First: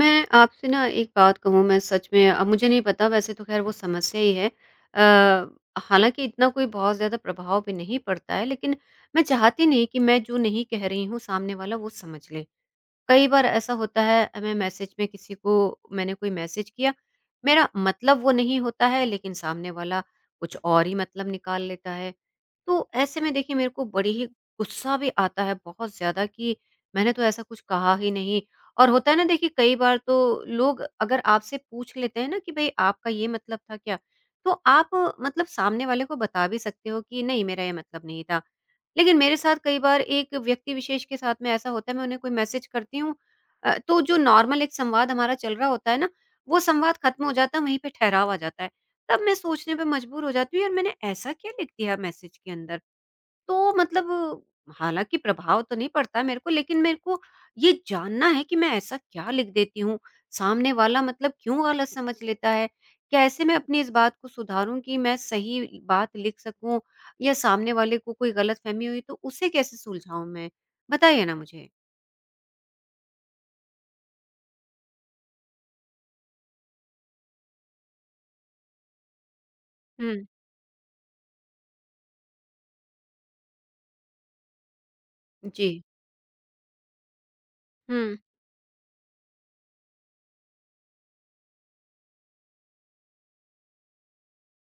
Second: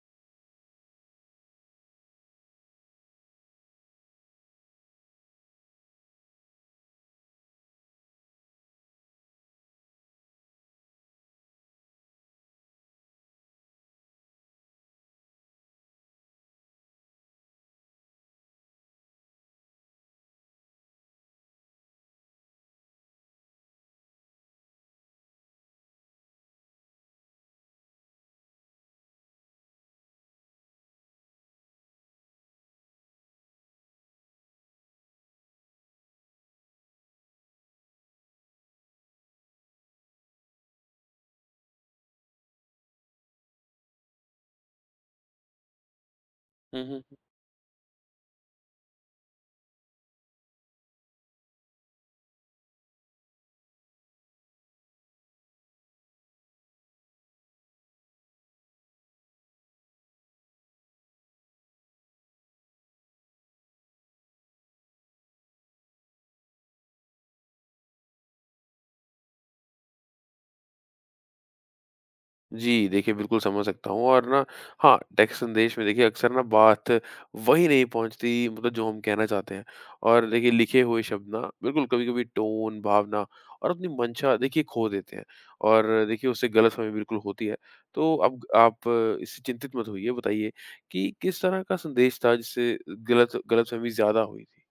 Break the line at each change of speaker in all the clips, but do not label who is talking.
मैं आपसे ना एक बात कहूँ मैं सच में अब मुझे नहीं पता वैसे तो खैर वो समस्या ही है अ, हालांकि इतना कोई बहुत ज़्यादा प्रभाव भी नहीं पड़ता है लेकिन मैं चाहती नहीं कि मैं जो नहीं कह रही हूँ सामने वाला वो समझ ले। कई बार ऐसा होता है मैं मैसेज में किसी को मैंने कोई मैसेज किया, मेरा मतलब वो नहीं होता है लेकिन सामने वाला कुछ और ही मतलब निकाल लेता है। तो ऐसे में देखिए मेरे को बड़ी ही गुस्सा भी आता है बहुत ज्यादा कि मैंने तो ऐसा कुछ कहा ही नहीं। और होता है ना देखिए कई बार तो लोग अगर आपसे पूछ लेते हैं ना कि भाई आपका ये मतलब था क्या, तो आप मतलब सामने वाले को बता भी सकते हो कि नहीं मेरा ये मतलब नहीं था। लेकिन मेरे साथ कई बार एक व्यक्ति विशेष के साथ में ऐसा होता है, मैं उन्हें कोई मैसेज करती हूँ। तो जो नॉर्मल एक संवाद हमारा चल रहा होता है ना, वो
हुँ,
संवाद
हुँ।
खत्म हो जाता है, वहीं पे ठहराव आ जाता है। तब मैं सोचने पे मजबूर हो जाती हूँ, यार मैंने ऐसा क्या लिख दिया मैसेज के अंदर? तो मतलब हालाँकि प्रभाव तो नहीं पड़ता मेरे को, लेकिन मेरे को ये जानना है कि मैं ऐसा क्या लिख देती हूँ, सामने वाला मतलब क्यों गलत समझ लेता है? कैसे मैं अपनी इस बात को सुधारूँ कि मैं सही बात लिख सकूँ या सामने वाले को कोई गलतफ़हमी हुई तो उसे कैसे सुलझाऊँ मैं? बताइए ना मुझे।
जी, देखिए बिल्कुल समझ सकता हूँ। और ना, हाँ, टेक्स्ट संदेश में देखिए अक्सर ना बात वहीं नहीं पहुँचती, मतलब जो हम कहना चाहते हैं।
हुँ।
और देखिए लिखे हुए शब्द ना बिल्कुल कभी-कभी टोन, भावना और अपनी मंशा देखिए खो देते हैं।
जी।
और देखिए उससे गलतफ़हमी बिल्कुल होती है। तो
हुँ।
अब आप इससे चिंतित मत होइए, बताइए कि किस तरह का संदेश था जिससे गलतफ़हमी ज़्यादा हुई थी?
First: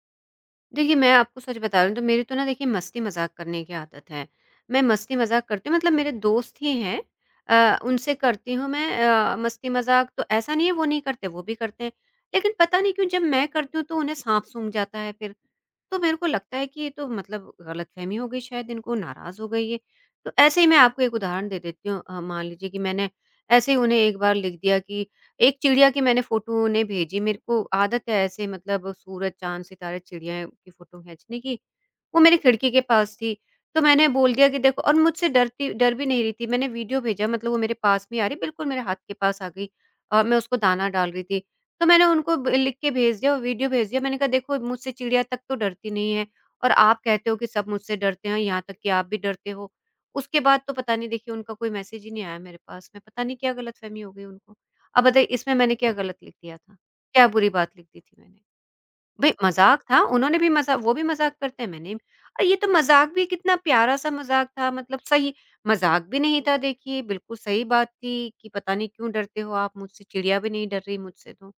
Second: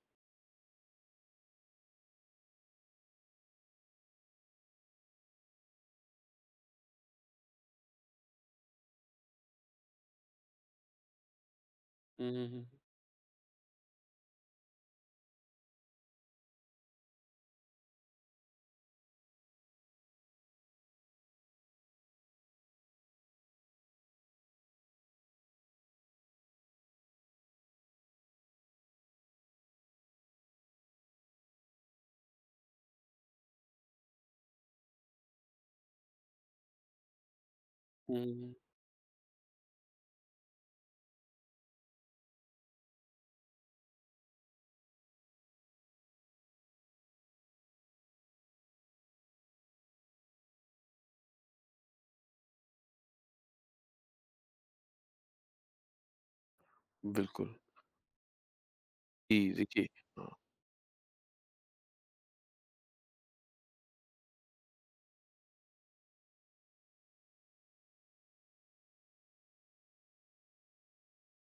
देखिए, मैं आपको सच बता रही हूँ तो मेरी तो ना देखिए मस्ती-मज़ाक करने की आदत है। मैं मस्ती-मज़ाक करती हूँ मतलब मेरे दोस्त ही हैं, उनसे करती हूँ मैं मस्ती-मज़ाक, तो ऐसा नहीं है वो नहीं करते, वो भी करते हैं।
हुँ, हुँ,
लेकिन
हुँ।
पता नहीं क्यों जब मैं करती हूँ तो उन्हें साँप सूँघ जाता है फिर। तो मेरे को लगता है कि ये तो मतलब गलतफ़हमी हो गई शायद इनको, नाराज़ हो गई ये। तो ऐसे ही मैं आपको एक उदाहरण दे देती हूँ। मान लीजिए कि मैंने ऐसे ही उन्हें एक बार लिख दिया कि एक चिड़िया की मैंने फ़ोटो उन्हें भेजी, मेरे को आदत है ऐसे मतलब सूरज, चाँद, सितारे, चिड़िया की फ़ोटो खींचने की। वो मेरी खिड़की के पास थी, तो मैंने बोल दिया कि देखो, और मुझसे डरती डर भी नहीं रही थी, मैंने वीडियो भेजा, मतलब वो मेरे पास में ही आ रही,
हुँ,
बिल्कुल मेरे हाथ के पास आ गई और मैं उसको दाना डाल रही थी। तो मैंने उनको ब लिख के भेज दिया और वीडियो भेज दिया, मैंने कहा देखो मुझसे चिड़िया तक तो डरती नहीं है और आप कहते हो कि सब मुझसे डरते हैं, यहाँ तक कि आप भी डरते हो। उसके बाद तो पता नहीं देखिए उनका कोई मैसेज ही नहीं आया मेरे पास में, पता नहीं क्या गलतफ़हमी हो गई उनको। अब बताइए इसमें मैंने क्या गलत लिख दिया था? क्या बुरी
बिल्कुल।
बात लिख दी थी मैंने? भई
जी,
मज़ाक
देखिए।
था,
हाँ,
उन्होंने भी मज़ा वो भी मज़ाक करते हैं, मैंने भी। और ये तो मज़ाक भी कितना प्यारा-सा मज़ाक था, मतलब सही मज़ाक भी नहीं था देखिए, बिल्कुल सही बात थी कि पता नहीं क्यों डरते हो आप मुझसे, चिड़िया भी नहीं डर रही मुझसे तो।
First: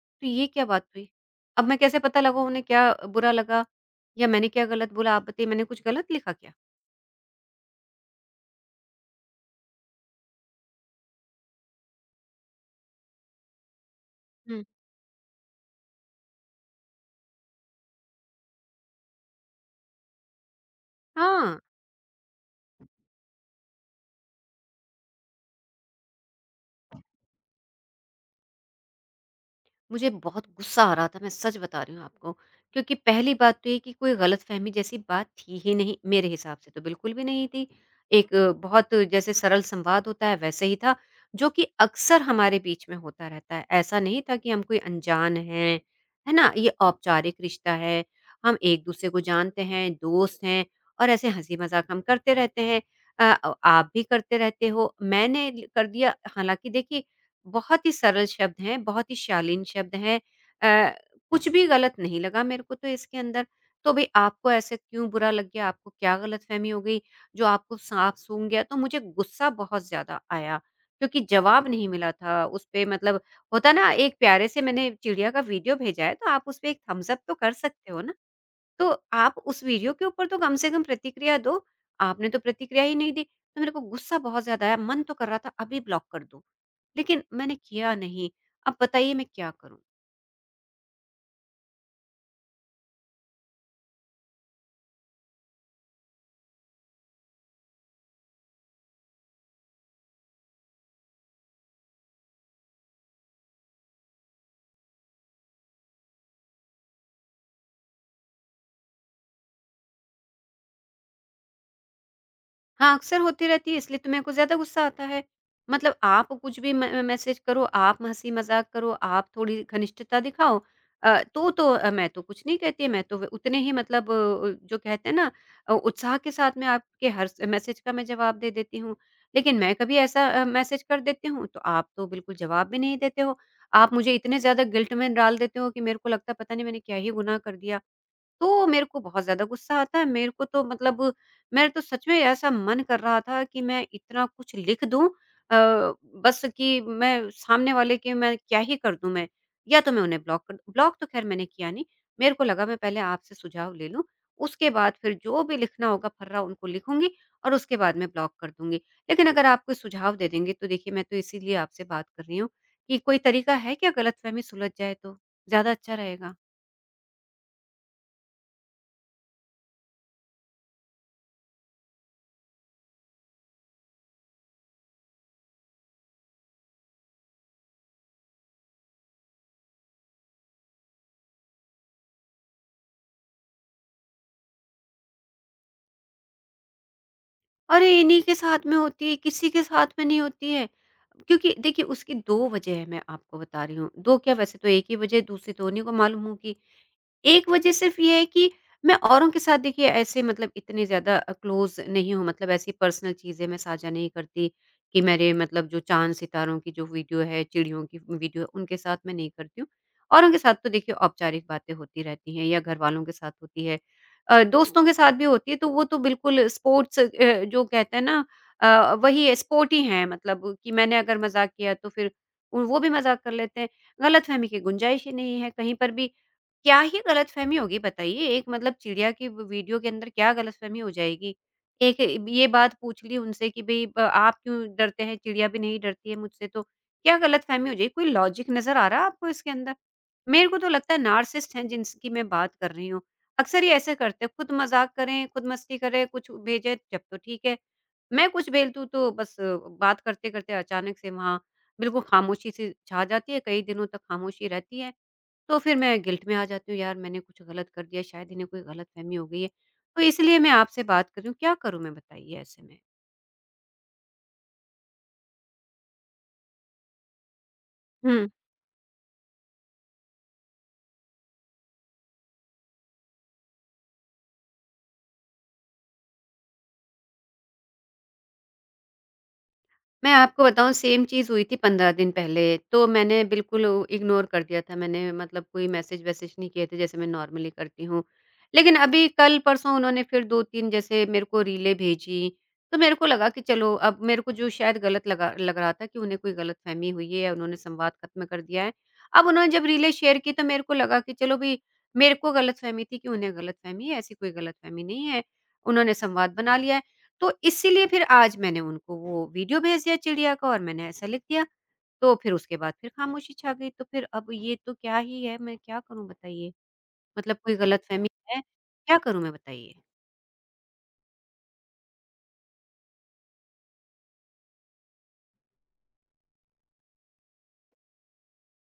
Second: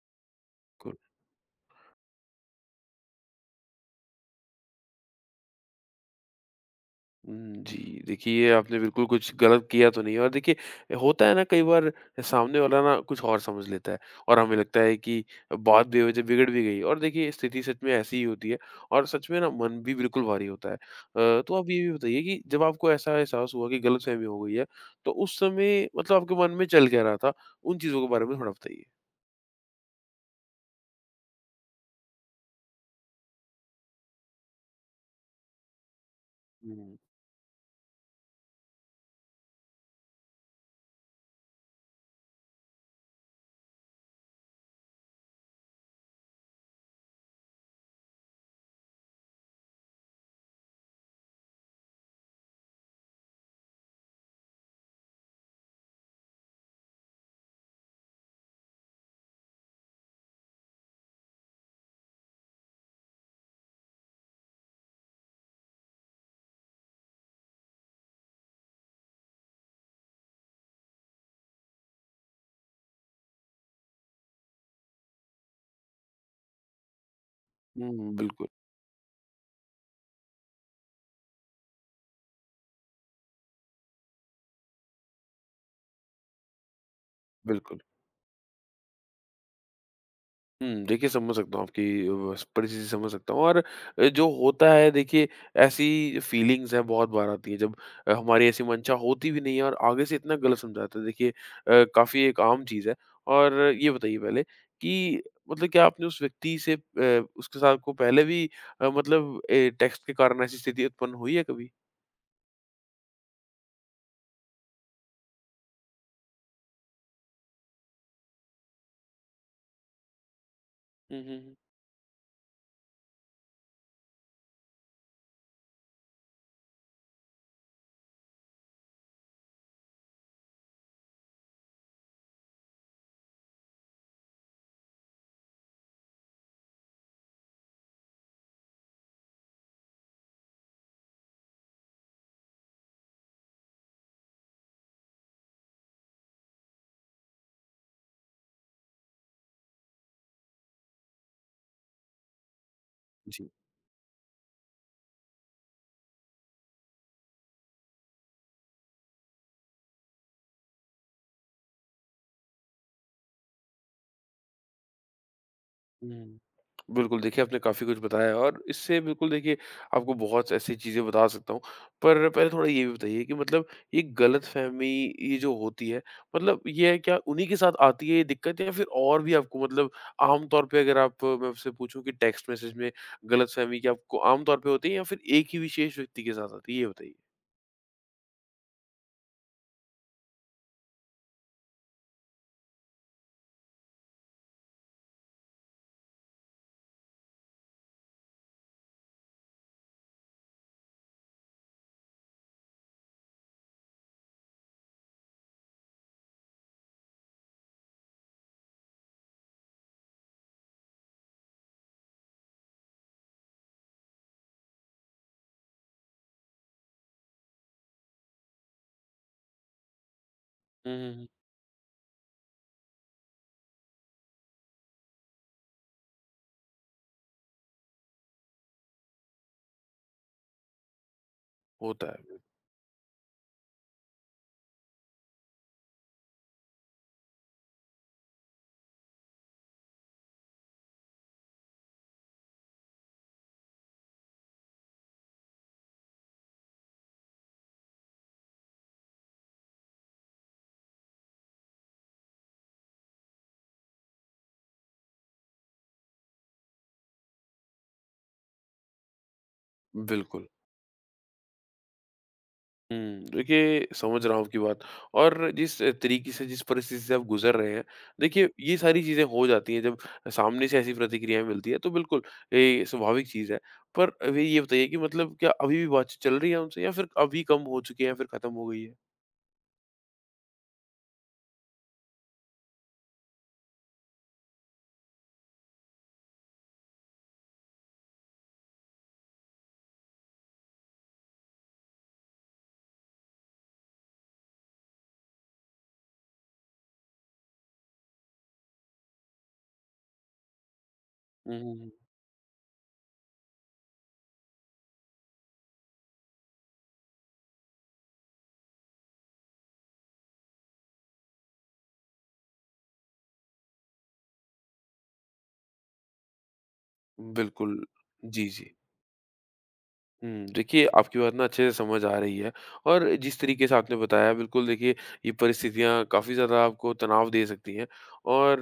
तो ये क्या बात
बिल्कुल।
हुई? अब मैं कैसे पता लगा उन्हें क्या बुरा लगा या मैंने क्या गलत बोला, आप बताइए, मैंने कुछ गलत लिखा क्या?
हुँ, जी। देखिए, आपने बिल्कुल कुछ गलत किया तो नहीं है। और देखिए, होता है ना, कई बार सामने वाला ना कुछ और समझ लेता है और हमें
हुँ।
लगता है कि बात बेवजह बिगड़ भी गई। और देखिए स्थिति सच में ऐसी ही होती है, और सच में ना मन भी बिल्कुल भारी होता है। तो
हाँ।
आप ये भी बताइए कि जब आपको ऐसा एहसास हुआ कि गलतफ़हमी हो गई है, तो उस समय मतलब आपके मन में चल क्या रहा था? उन चीज़ों के बारे में थोड़ा बताइए?
मुझे बहुत गुस्सा आ रहा था, मैं सच बता रही हूँ आपको। क्योंकि पहली बात तो ये कि कोई गलतफ़हमी जैसी बात थी ही नहीं, मेरे हिसाब से तो
हुँ,
बिल्कुल भी नहीं थी। एक बहुत जैसे सरल संवाद होता है वैसे ही था, जो कि अक्सर हमारे बीच में होता रहता है। ऐसा नहीं था कि हम कोई अनजान हैं, है ना? ये औपचारिक रिश्ता है, हम एक-दूसरे को जानते हैं, दोस्त हैं और ऐसे हँसी-मज़ाक हम करते रहते हैं। आप भी करते रहते हो, मैंने कर दिया, हालाँकि देखिए बहुत ही सरल शब्द हैं, बहुत ही शालीन शब्द हैं। अ, कुछ भी गलत नहीं लगा मेरे को तो इसके अंदर। तो भई आपको ऐसे क्यों बुरा लग गया? आपको क्या गलतफ़हमी हो गई, जो आपको साँप सूँघ गया? तो मुझे गुस्सा बहुत ज़्यादा आया, क्योंकि जवाब नहीं मिला था उस पे, मतलब होता है ना, एक प्यारे से मैंने चिड़िया का वीडियो भेजा है, तो आप उस पे एक थम्स अप तो कर सकते हो ना?
हुँ, बिल्कुल,
तो आप उस वीडियो के ऊपर तो कम से कम प्रतिक्रिया दो, आपने तो प्रतिक्रिया ही नहीं दी। तो मेरे को गुस्सा बहुत ज़्यादा आया, मन तो कर रहा था अभी ब्लॉक कर दूँ, लेकिन मैंने
बिल्कुल।
किया नहीं। अब बताइए मैं क्या करूँ?
हुँ, देखिए समझ सकता हूँ। आपकी परिस्थिति समझ सकता हूँ। और जो होता है देखिए, ऐसी फीलिंग्स हैं, बहुत बार आती है जब हमारी ऐसी मंशा होती भी नहीं है और आगे से इतना गलत समझाते हैं। देखिए काफ़ी एक आम चीज़ है। और ये बताइए पहले कि मतलब क्या आपने उस व्यक्ति से, उसके साथ को पहले भी, मतलब टेक्स्ट के कारण ऐसी स्थिति उत्पन्न हुई है कभी?
हाँ, अक्सर होती रहती है इसलिए तो मेरे को ज़्यादा गुस्सा आता है। मतलब आप कुछ भी म मैसेज करो, आप हँसी-मज़ाक करो, आप थोड़ी घनिष्ठता दिखाओ,
हुँ, हुँ, हुँ।
मैं तो कुछ नहीं कहती, मैं तो व उतने ही मतलब जो कहते हैं ना, उत्साह के साथ मैं आपके हर स मैसेज का मैं जवाब दे देती हूँ। लेकिन मैं कभी ऐसा मैसेज कर देती हूँ, तो आप तो बिल्कुल जवाब भी नहीं देते हो। आप मुझे इतने ज़्यादा गिल्ट में डाल देते हो कि मेरे को लगता है पता नहीं मैंने क्या ही गुनाह कर दिया। तो मेरे को बहुत ज़्यादा गुस्सा आता है। मेरे को तो मतलब मेरा तो सच में ऐसा मन कर रहा था कि मैं इतना कुछ लिख दूँ। अ, बस कि मैं सामने वाले के मैं क्या ही कर दूँ मैं? या तो मैं उन्हें ब्लॉक, तो ख़ैर मैंने किया नहीं। मेरे को लगा मैं पहले आपसे
जी।
सुझाव ले लूँ, उसके बाद फिर जो भी लिखना होगा फर्रा उनको लिखूँगी और उसके बाद मैं ब्लॉक कर दूँगी। लेकिन अगर आप कोई सुझाव दे देंगे तो देखिए, मैं तो इसीलिए आपसे बात कर रही हूँ कि कोई तरीका है क्या गलतफ़हमी सुलझ जाए तो? ज़्यादा अच्छा रहेगा।
हुँ। बिल्कुल, देखिए आपने काफ़ी कुछ बताया है और इससे बिल्कुल देखिए, आपको बहुत ऐसी चीज़ें बता सकता हूँ। पर पहले थोड़ा ये भी बताइए कि मतलब ये गलतफ़हमी, ये जो होती है, मतलब ये है क्या उन्हीं के साथ आती है ये दिक्कत या फिर और भी आपको, मतलब आम तौर पे, अगर आप मैं आपसे पूछूँ कि टेक्स्ट मैसेज में गलतफ़हमी क्या आपको आम तौर पे होती है या फिर एक ही विशेष व्यक्ति के साथ आती है? ये बताइए।
अरे! इन्हीं के साथ में होती है, किसी के साथ में नहीं होती है। क्योंकि देखिए उसकी 2 वजह है मैं आपको बता रही हूँ, 2 क्या वैसे तो 1 ही वजह है, दूसरी तो उन्हीं को मालूम होगी। एक वजह सिर्फ़ ये है कि मैं औरों के साथ देखिए ऐसे मतलब इतने ज़्यादा क्लोज़ नहीं हूँ, मतलब ऐसी पर्सनल चीज़ें मैं साझा नहीं करती कि मेरे मतलब जो चाँद-सितारों की जो वीडियो है, चिड़ियों की वीडियो है, उनके साथ मैं नहीं करती हूँ। औरों के साथ तो देखिए औपचारिक बातें होती रहती हैं या घरवालों के साथ होती है। दोस्तों के साथ भी होती है तो वो तो बिल्कुल स्पोर्ट्स जो कहते हैं ना, वही स्पोर्ट ही है, स्पोर्टी हैं मतलब कि
हुँ,
मैंने
हुँ,
अगर
हुँ।
मज़ाक किया तो फिर वो भी मज़ाक कर लेते हैं। गलतफ़हमी की गुंजाइश ही नहीं है कहीं पर भी, क्या ही गलतफ़हमी होगी बताइए? एक मतलब चिड़िया की व वीडियो के अंदर क्या गलतफ़हमी हो जाएगी? एक
होता है,
ये बात पूछ ली उनसे कि भई ब आप क्यों डरते हैं? चिड़िया भी नहीं डरती है मुझसे तो, क्या गलतफ़हमी हो जाएगी? कोई लॉजिक नज़र आ रहा है आपको इसके अंदर? मेरे को तो लगता है नार्सिसिस्ट हैं जिनकी मैं बात कर रही हूँ। अक्सर ये ऐसे करते हैं, खुद मज़ाक करें, खुद मस्ती करें, कुछ भेजें जब तो ठीक है। मैं कुछ बेलतू तो बस बात करते-करते अचानक से वहाँ बिल्कुल ख़ामोशी-सी छा जाती है, कई दिनों तक ख़ामोशी रहती है। तो फिर मैं गिल्ट में आ जाती हूँ, यार मैंने कुछ गलत कर दिया, शायद इन्हें कोई गलतफ़हमी हो गई है। तो इसलिए
बिल्कुल।
मैं आपसे बात कर रही हूँ, क्या करूँ मैं बताइए ऐसे
हुँ, देखिए समझ रहा हूँ आपकी बात, और जिस तरीके से, जिस परिस्थिति से आप गुज़र रहे हैं,
में?
देखिए ये सारी चीज़ें हो जाती हैं जब सामने से ऐसी प्रतिक्रियाएँ मिलती हैं, तो बिल्कुल ये स्वाभाविक चीज़ है। पर अभी ये बताइए कि मतलब क्या अभी भी बातचीत चल रही है उनसे या फिर अभी कम हो चुकी है या फिर खत्म हो गई है?
मैं आपको बताऊँ सेम चीज़ हुई थी 15 दिन पहले, तो मैंने बिल्कुल इग्नोर कर दिया था, मैंने मतलब कोई मैसेज-वैसेज नहीं किए थे जैसे मैं नॉर्मली करती हूँ। लेकिन अभी कल-परसों उन्होंने फिर 2-3 जैसे मेरे को रीलें भेजी, तो मेरे को लगा कि चलो अब मेरे को जो शायद गलत लगा लग रहा था कि उन्हें कोई गलतफ़हमी हुई है या उन्होंने संवाद खत्म कर दिया है। अब उन्होंने जब रीलें शेयर की तो मेरे को लगा कि चलो
हुँ,
भई
हुँ,
मेरे को गलतफ़हमी थी कि उन्हें गलतफ़हमी है, ऐसी कोई गलतफ़हमी नहीं है। उन्होंने संवाद बना लिया है। तो इसीलिए फिर आज मैंने उनको वो वीडियो भेज दिया चिड़िया का और मैंने ऐसा लिख दिया। तो फिर उसके बाद फिर खामोशी छा गई। तो फिर अब ये तो क्या ही है, मैं क्या करूँ बताइए?
हुँ।
मतलब कोई
बिल्कुल।
गलतफ़हमी है,
जी, जी।
क्या करूँ मैं बताइए?
हुँ, देखिए आपकी बात ना अच्छे से समझ आ रही है, और जिस तरीके से आपने बताया बिल्कुल देखिए, ये परिस्थितियाँ काफ़ी ज़्यादा आपको तनाव दे सकती हैं। और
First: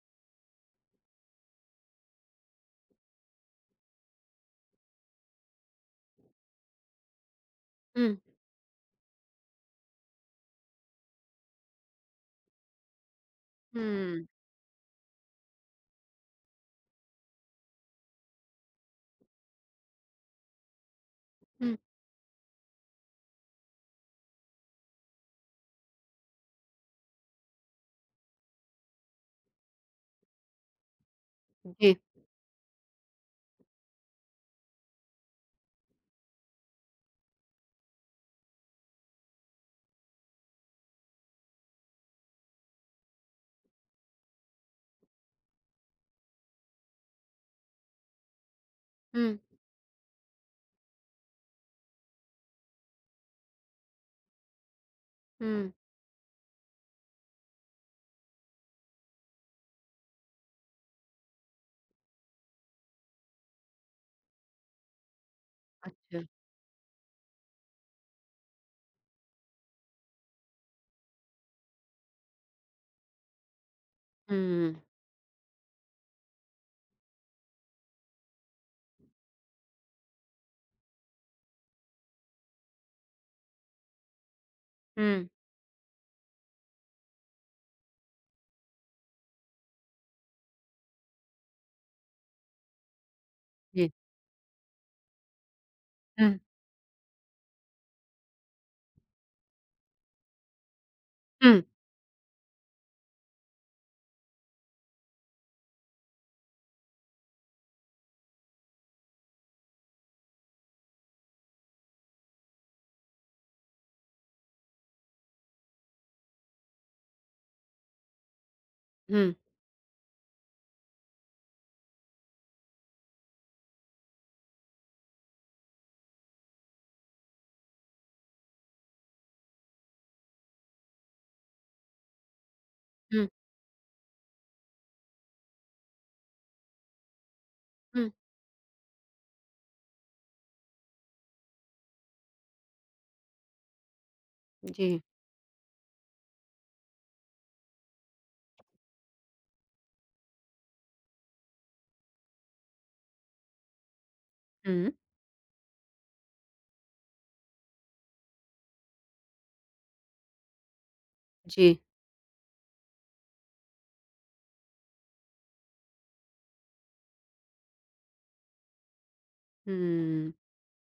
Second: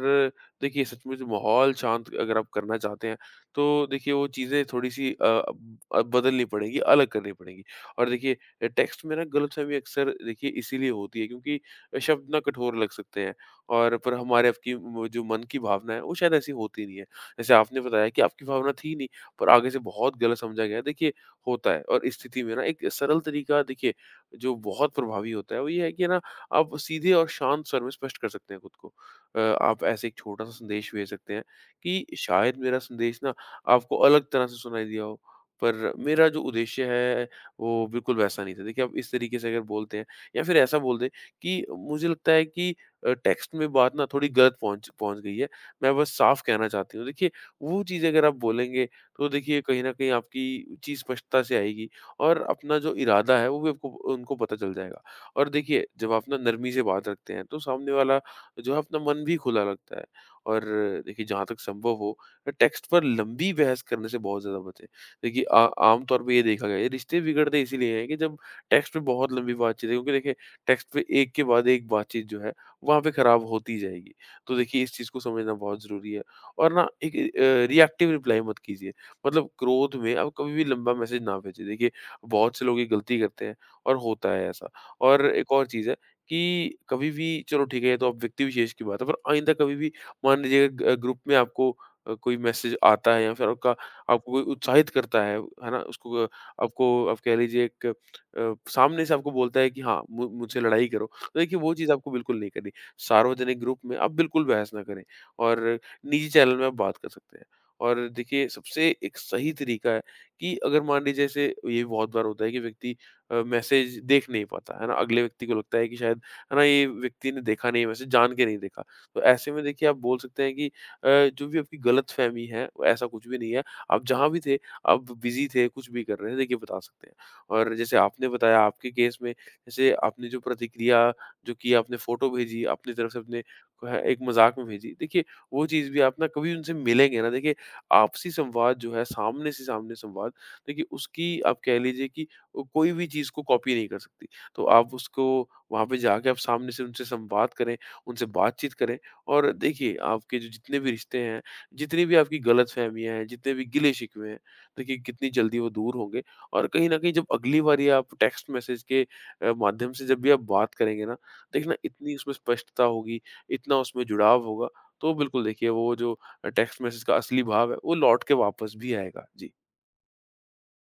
देखिए सचमुच माहौल शांत अगर आप करना चाहते हैं, तो देखिए वो चीज़ें थोड़ी-सी अब बदलनी पड़ेंगी, अलग करनी पड़ेंगी। और
हुँ,
देखिए टेक्स्ट में ना गलतफ़हमी अक्सर देखिए इसीलिए होती है क्योंकि शब्द ना कठोर लग सकते हैं, पर
हुँ,
हमारे आपकी वो जो मन की भावना है, वो शायद ऐसी होती नहीं है। जैसे आपने बताया कि आपकी भावना थी नहीं, पर आगे से बहुत गलत समझा गया। देखिए होता
हुँ,
है, और इस स्थिति में ना एक सरल तरीका देखिए जो बहुत प्रभावी होता है, वो ये है कि ना आप सीधे और शांत स्वर में स्पष्ट कर सकते हैं खुद को। आप ऐसे एक छोटा सा संदेश भेज सकते हैं
जी,
कि शायद मेरा संदेश ना आपको अलग तरह से सुनाई दिया हो, पर मेरा जो उद्देश्य है वो बिल्कुल वैसा नहीं था। देखिए आप इस तरीके से अगर बोलते हैं, या फिर ऐसा बोल दें कि मुझे लगता है कि टेक्स्ट में बात ना थोड़ी गलत पहुंच पहुंच गई है, मैं बस साफ कहना चाहती हूँ। देखिए वो चीज़ अगर आप बोलेंगे, तो
हुँ,
देखिए कहीं न कहीं आपकी चीज़ स्पष्टता से आएगी, और अपना जो इरादा है वो भी आपको उनको पता चल जाएगा। और
हुँ,
देखिए जब आप ना नरमी से बात रखते हैं तो सामने वाला जो है अपना मन भी खुला रखता है। और देखिए जहाँ तक संभव हो, टेक्स्ट पर लंबी बहस करने से बहुत ज़्यादा बचें। देखिए आ आम तौर
अच्छा,
पे ये देखा गया है, रिश्ते बिगड़ते इसीलिए हैं कि जब टेक्स्ट पे बहुत लंबी बातचीत है, क्योंकि देखिए टेक्स्ट पे एक के बाद एक बातचीत जो है वहाँ पे खराब होती ही जाएगी। तो
हुँ,
देखिए इस चीज़ को समझना बहुत ज़रूरी है। और ना एक रिएक्टिव रिप्लाई मत कीजिए। मतलब क्रोध में आप कभी भी लंबा मैसेज ना भेजें। देखिए, बहुत से लोग ये गलती करते हैं और होता है ऐसा। और
हुँ,
एक और चीज़ है कि कभी भी, चलो ठीक है ये तो अब व्यक्ति विशेष की बात है, पर आइंदा कभी भी मान लीजिए ग ग्रुप में आपको कोई मैसेज आता है, या फिर आपका
जी,
आपको कोई उत्साहित करता है ना? उसको
हुँ,
आपको आप कह लीजिए, एक सामने से आपको बोलता है कि हाँ, मु मुझसे लड़ाई करो। तो देखिए
हुँ,
वो चीज़ आपको बिल्कुल नहीं करनी। सार्वजनिक ग्रुप में आप बिल्कुल बहस ना करें, और निजी चैनल में आप बात कर सकते हैं। और देखिए सबसे एक सही तरीका है कि अगर मान लीजिए जैसे ये बहुत बार होता है कि व्यक्ति मैसेज देख नहीं पाता है ना, अगले व्यक्ति को लगता है कि शायद, है ना, ये व्यक्ति ने देखा नहीं है मैसेज, जान के नहीं देखा। तो
हुँ,
ऐसे में देखिए आप बोल सकते हैं कि जो भी आपकी गलत फहमी है वो ऐसा कुछ भी नहीं है, आप जहाँ भी थे, आप बिजी थे, कुछ भी कर रहे थे देखिए बता सकते हैं। और जैसे आपने बताया आपके केस में, जैसे आपने जो प्रतिक्रिया जो की आपने फोटो भेजी अपनी तरफ से
हुँ,
अपने को है, एक मजाक में भेजी देखिए, वो चीज़ भी आप ना कभी उनसे मिलेंगे ना देखिए,
हुँ,
आपसी संवाद जो है, सामने से सामने संवाद, देखिए उसकी आप कह लीजिए कि कोई भी चीज़ को कॉपी नहीं कर सकती। तो आप
जी,
उसको वहाँ पे जाके आप सामने से उनसे संवाद करें, उनसे बातचीत करें, और देखिए आपके जो जितने भी रिश्ते हैं, जितनी भी आपकी गलतफ़हमियाँ हैं, जितने भी गिले-शिकवे हैं,
हुँ,
देखिए कितनी जल्दी वो दूर होंगे। और कहीं न कहीं जब अगली बारी आप टेक्स्ट मैसेज के माध्यम से जब भी आप बात करेंगे ना, देखना
जी,
इतनी उसमें स्पष्टता होगी, इतना उसमें जुड़ाव होगा, तो बिल्कुल देखिए वो जो टेक्स्ट मैसेज का असली भाव है, वो लौट के वापस भी आएगा। जी।
हुँ।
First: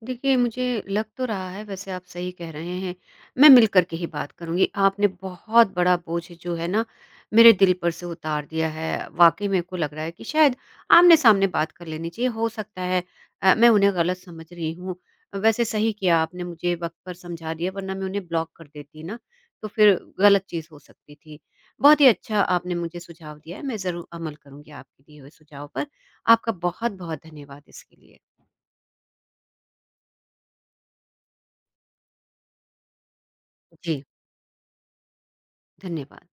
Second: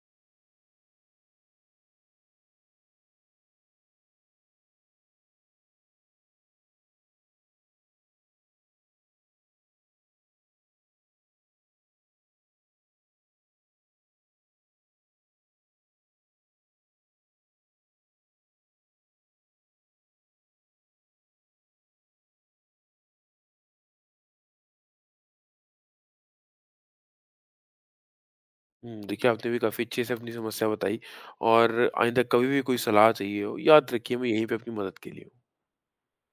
देखिए, मुझे लग तो रहा है वैसे आप सही कह रहे हैं। मैं मिल कर के ही बात करूँगी। आपने बहुत बड़ा बोझ जो है ना मेरे दिल पर से उतार दिया है। वाक़ई मेरे को लग रहा है कि शायद आमने-सामने बात कर लेनी चाहिए। हो सकता है मैं उन्हें गलत समझ रही हूँ। वैसे सही किया आपने, मुझे वक़्त पर समझा दिया, वरना मैं उन्हें ब्लॉक कर देती ना, तो फिर गलत चीज़ हो सकती थी। बहुत ही अच्छा आपने मुझे सुझाव दिया है। मैं ज़रूर अमल करूँगी आपके दिए हुए सुझाव पर। आपका बहुत-बहुत धन्यवाद इसके लिए।
हुँ, देखिए, बिल्कुल। आपने भी काफ़ी अच्छे से अपनी समस्या बताई, और आइंदा कभी भी कोई सलाह चाहिए हो, याद
जी,
रखिए मैं यहीं पे आपकी मदद के लिए हूँ।
धन्यवाद।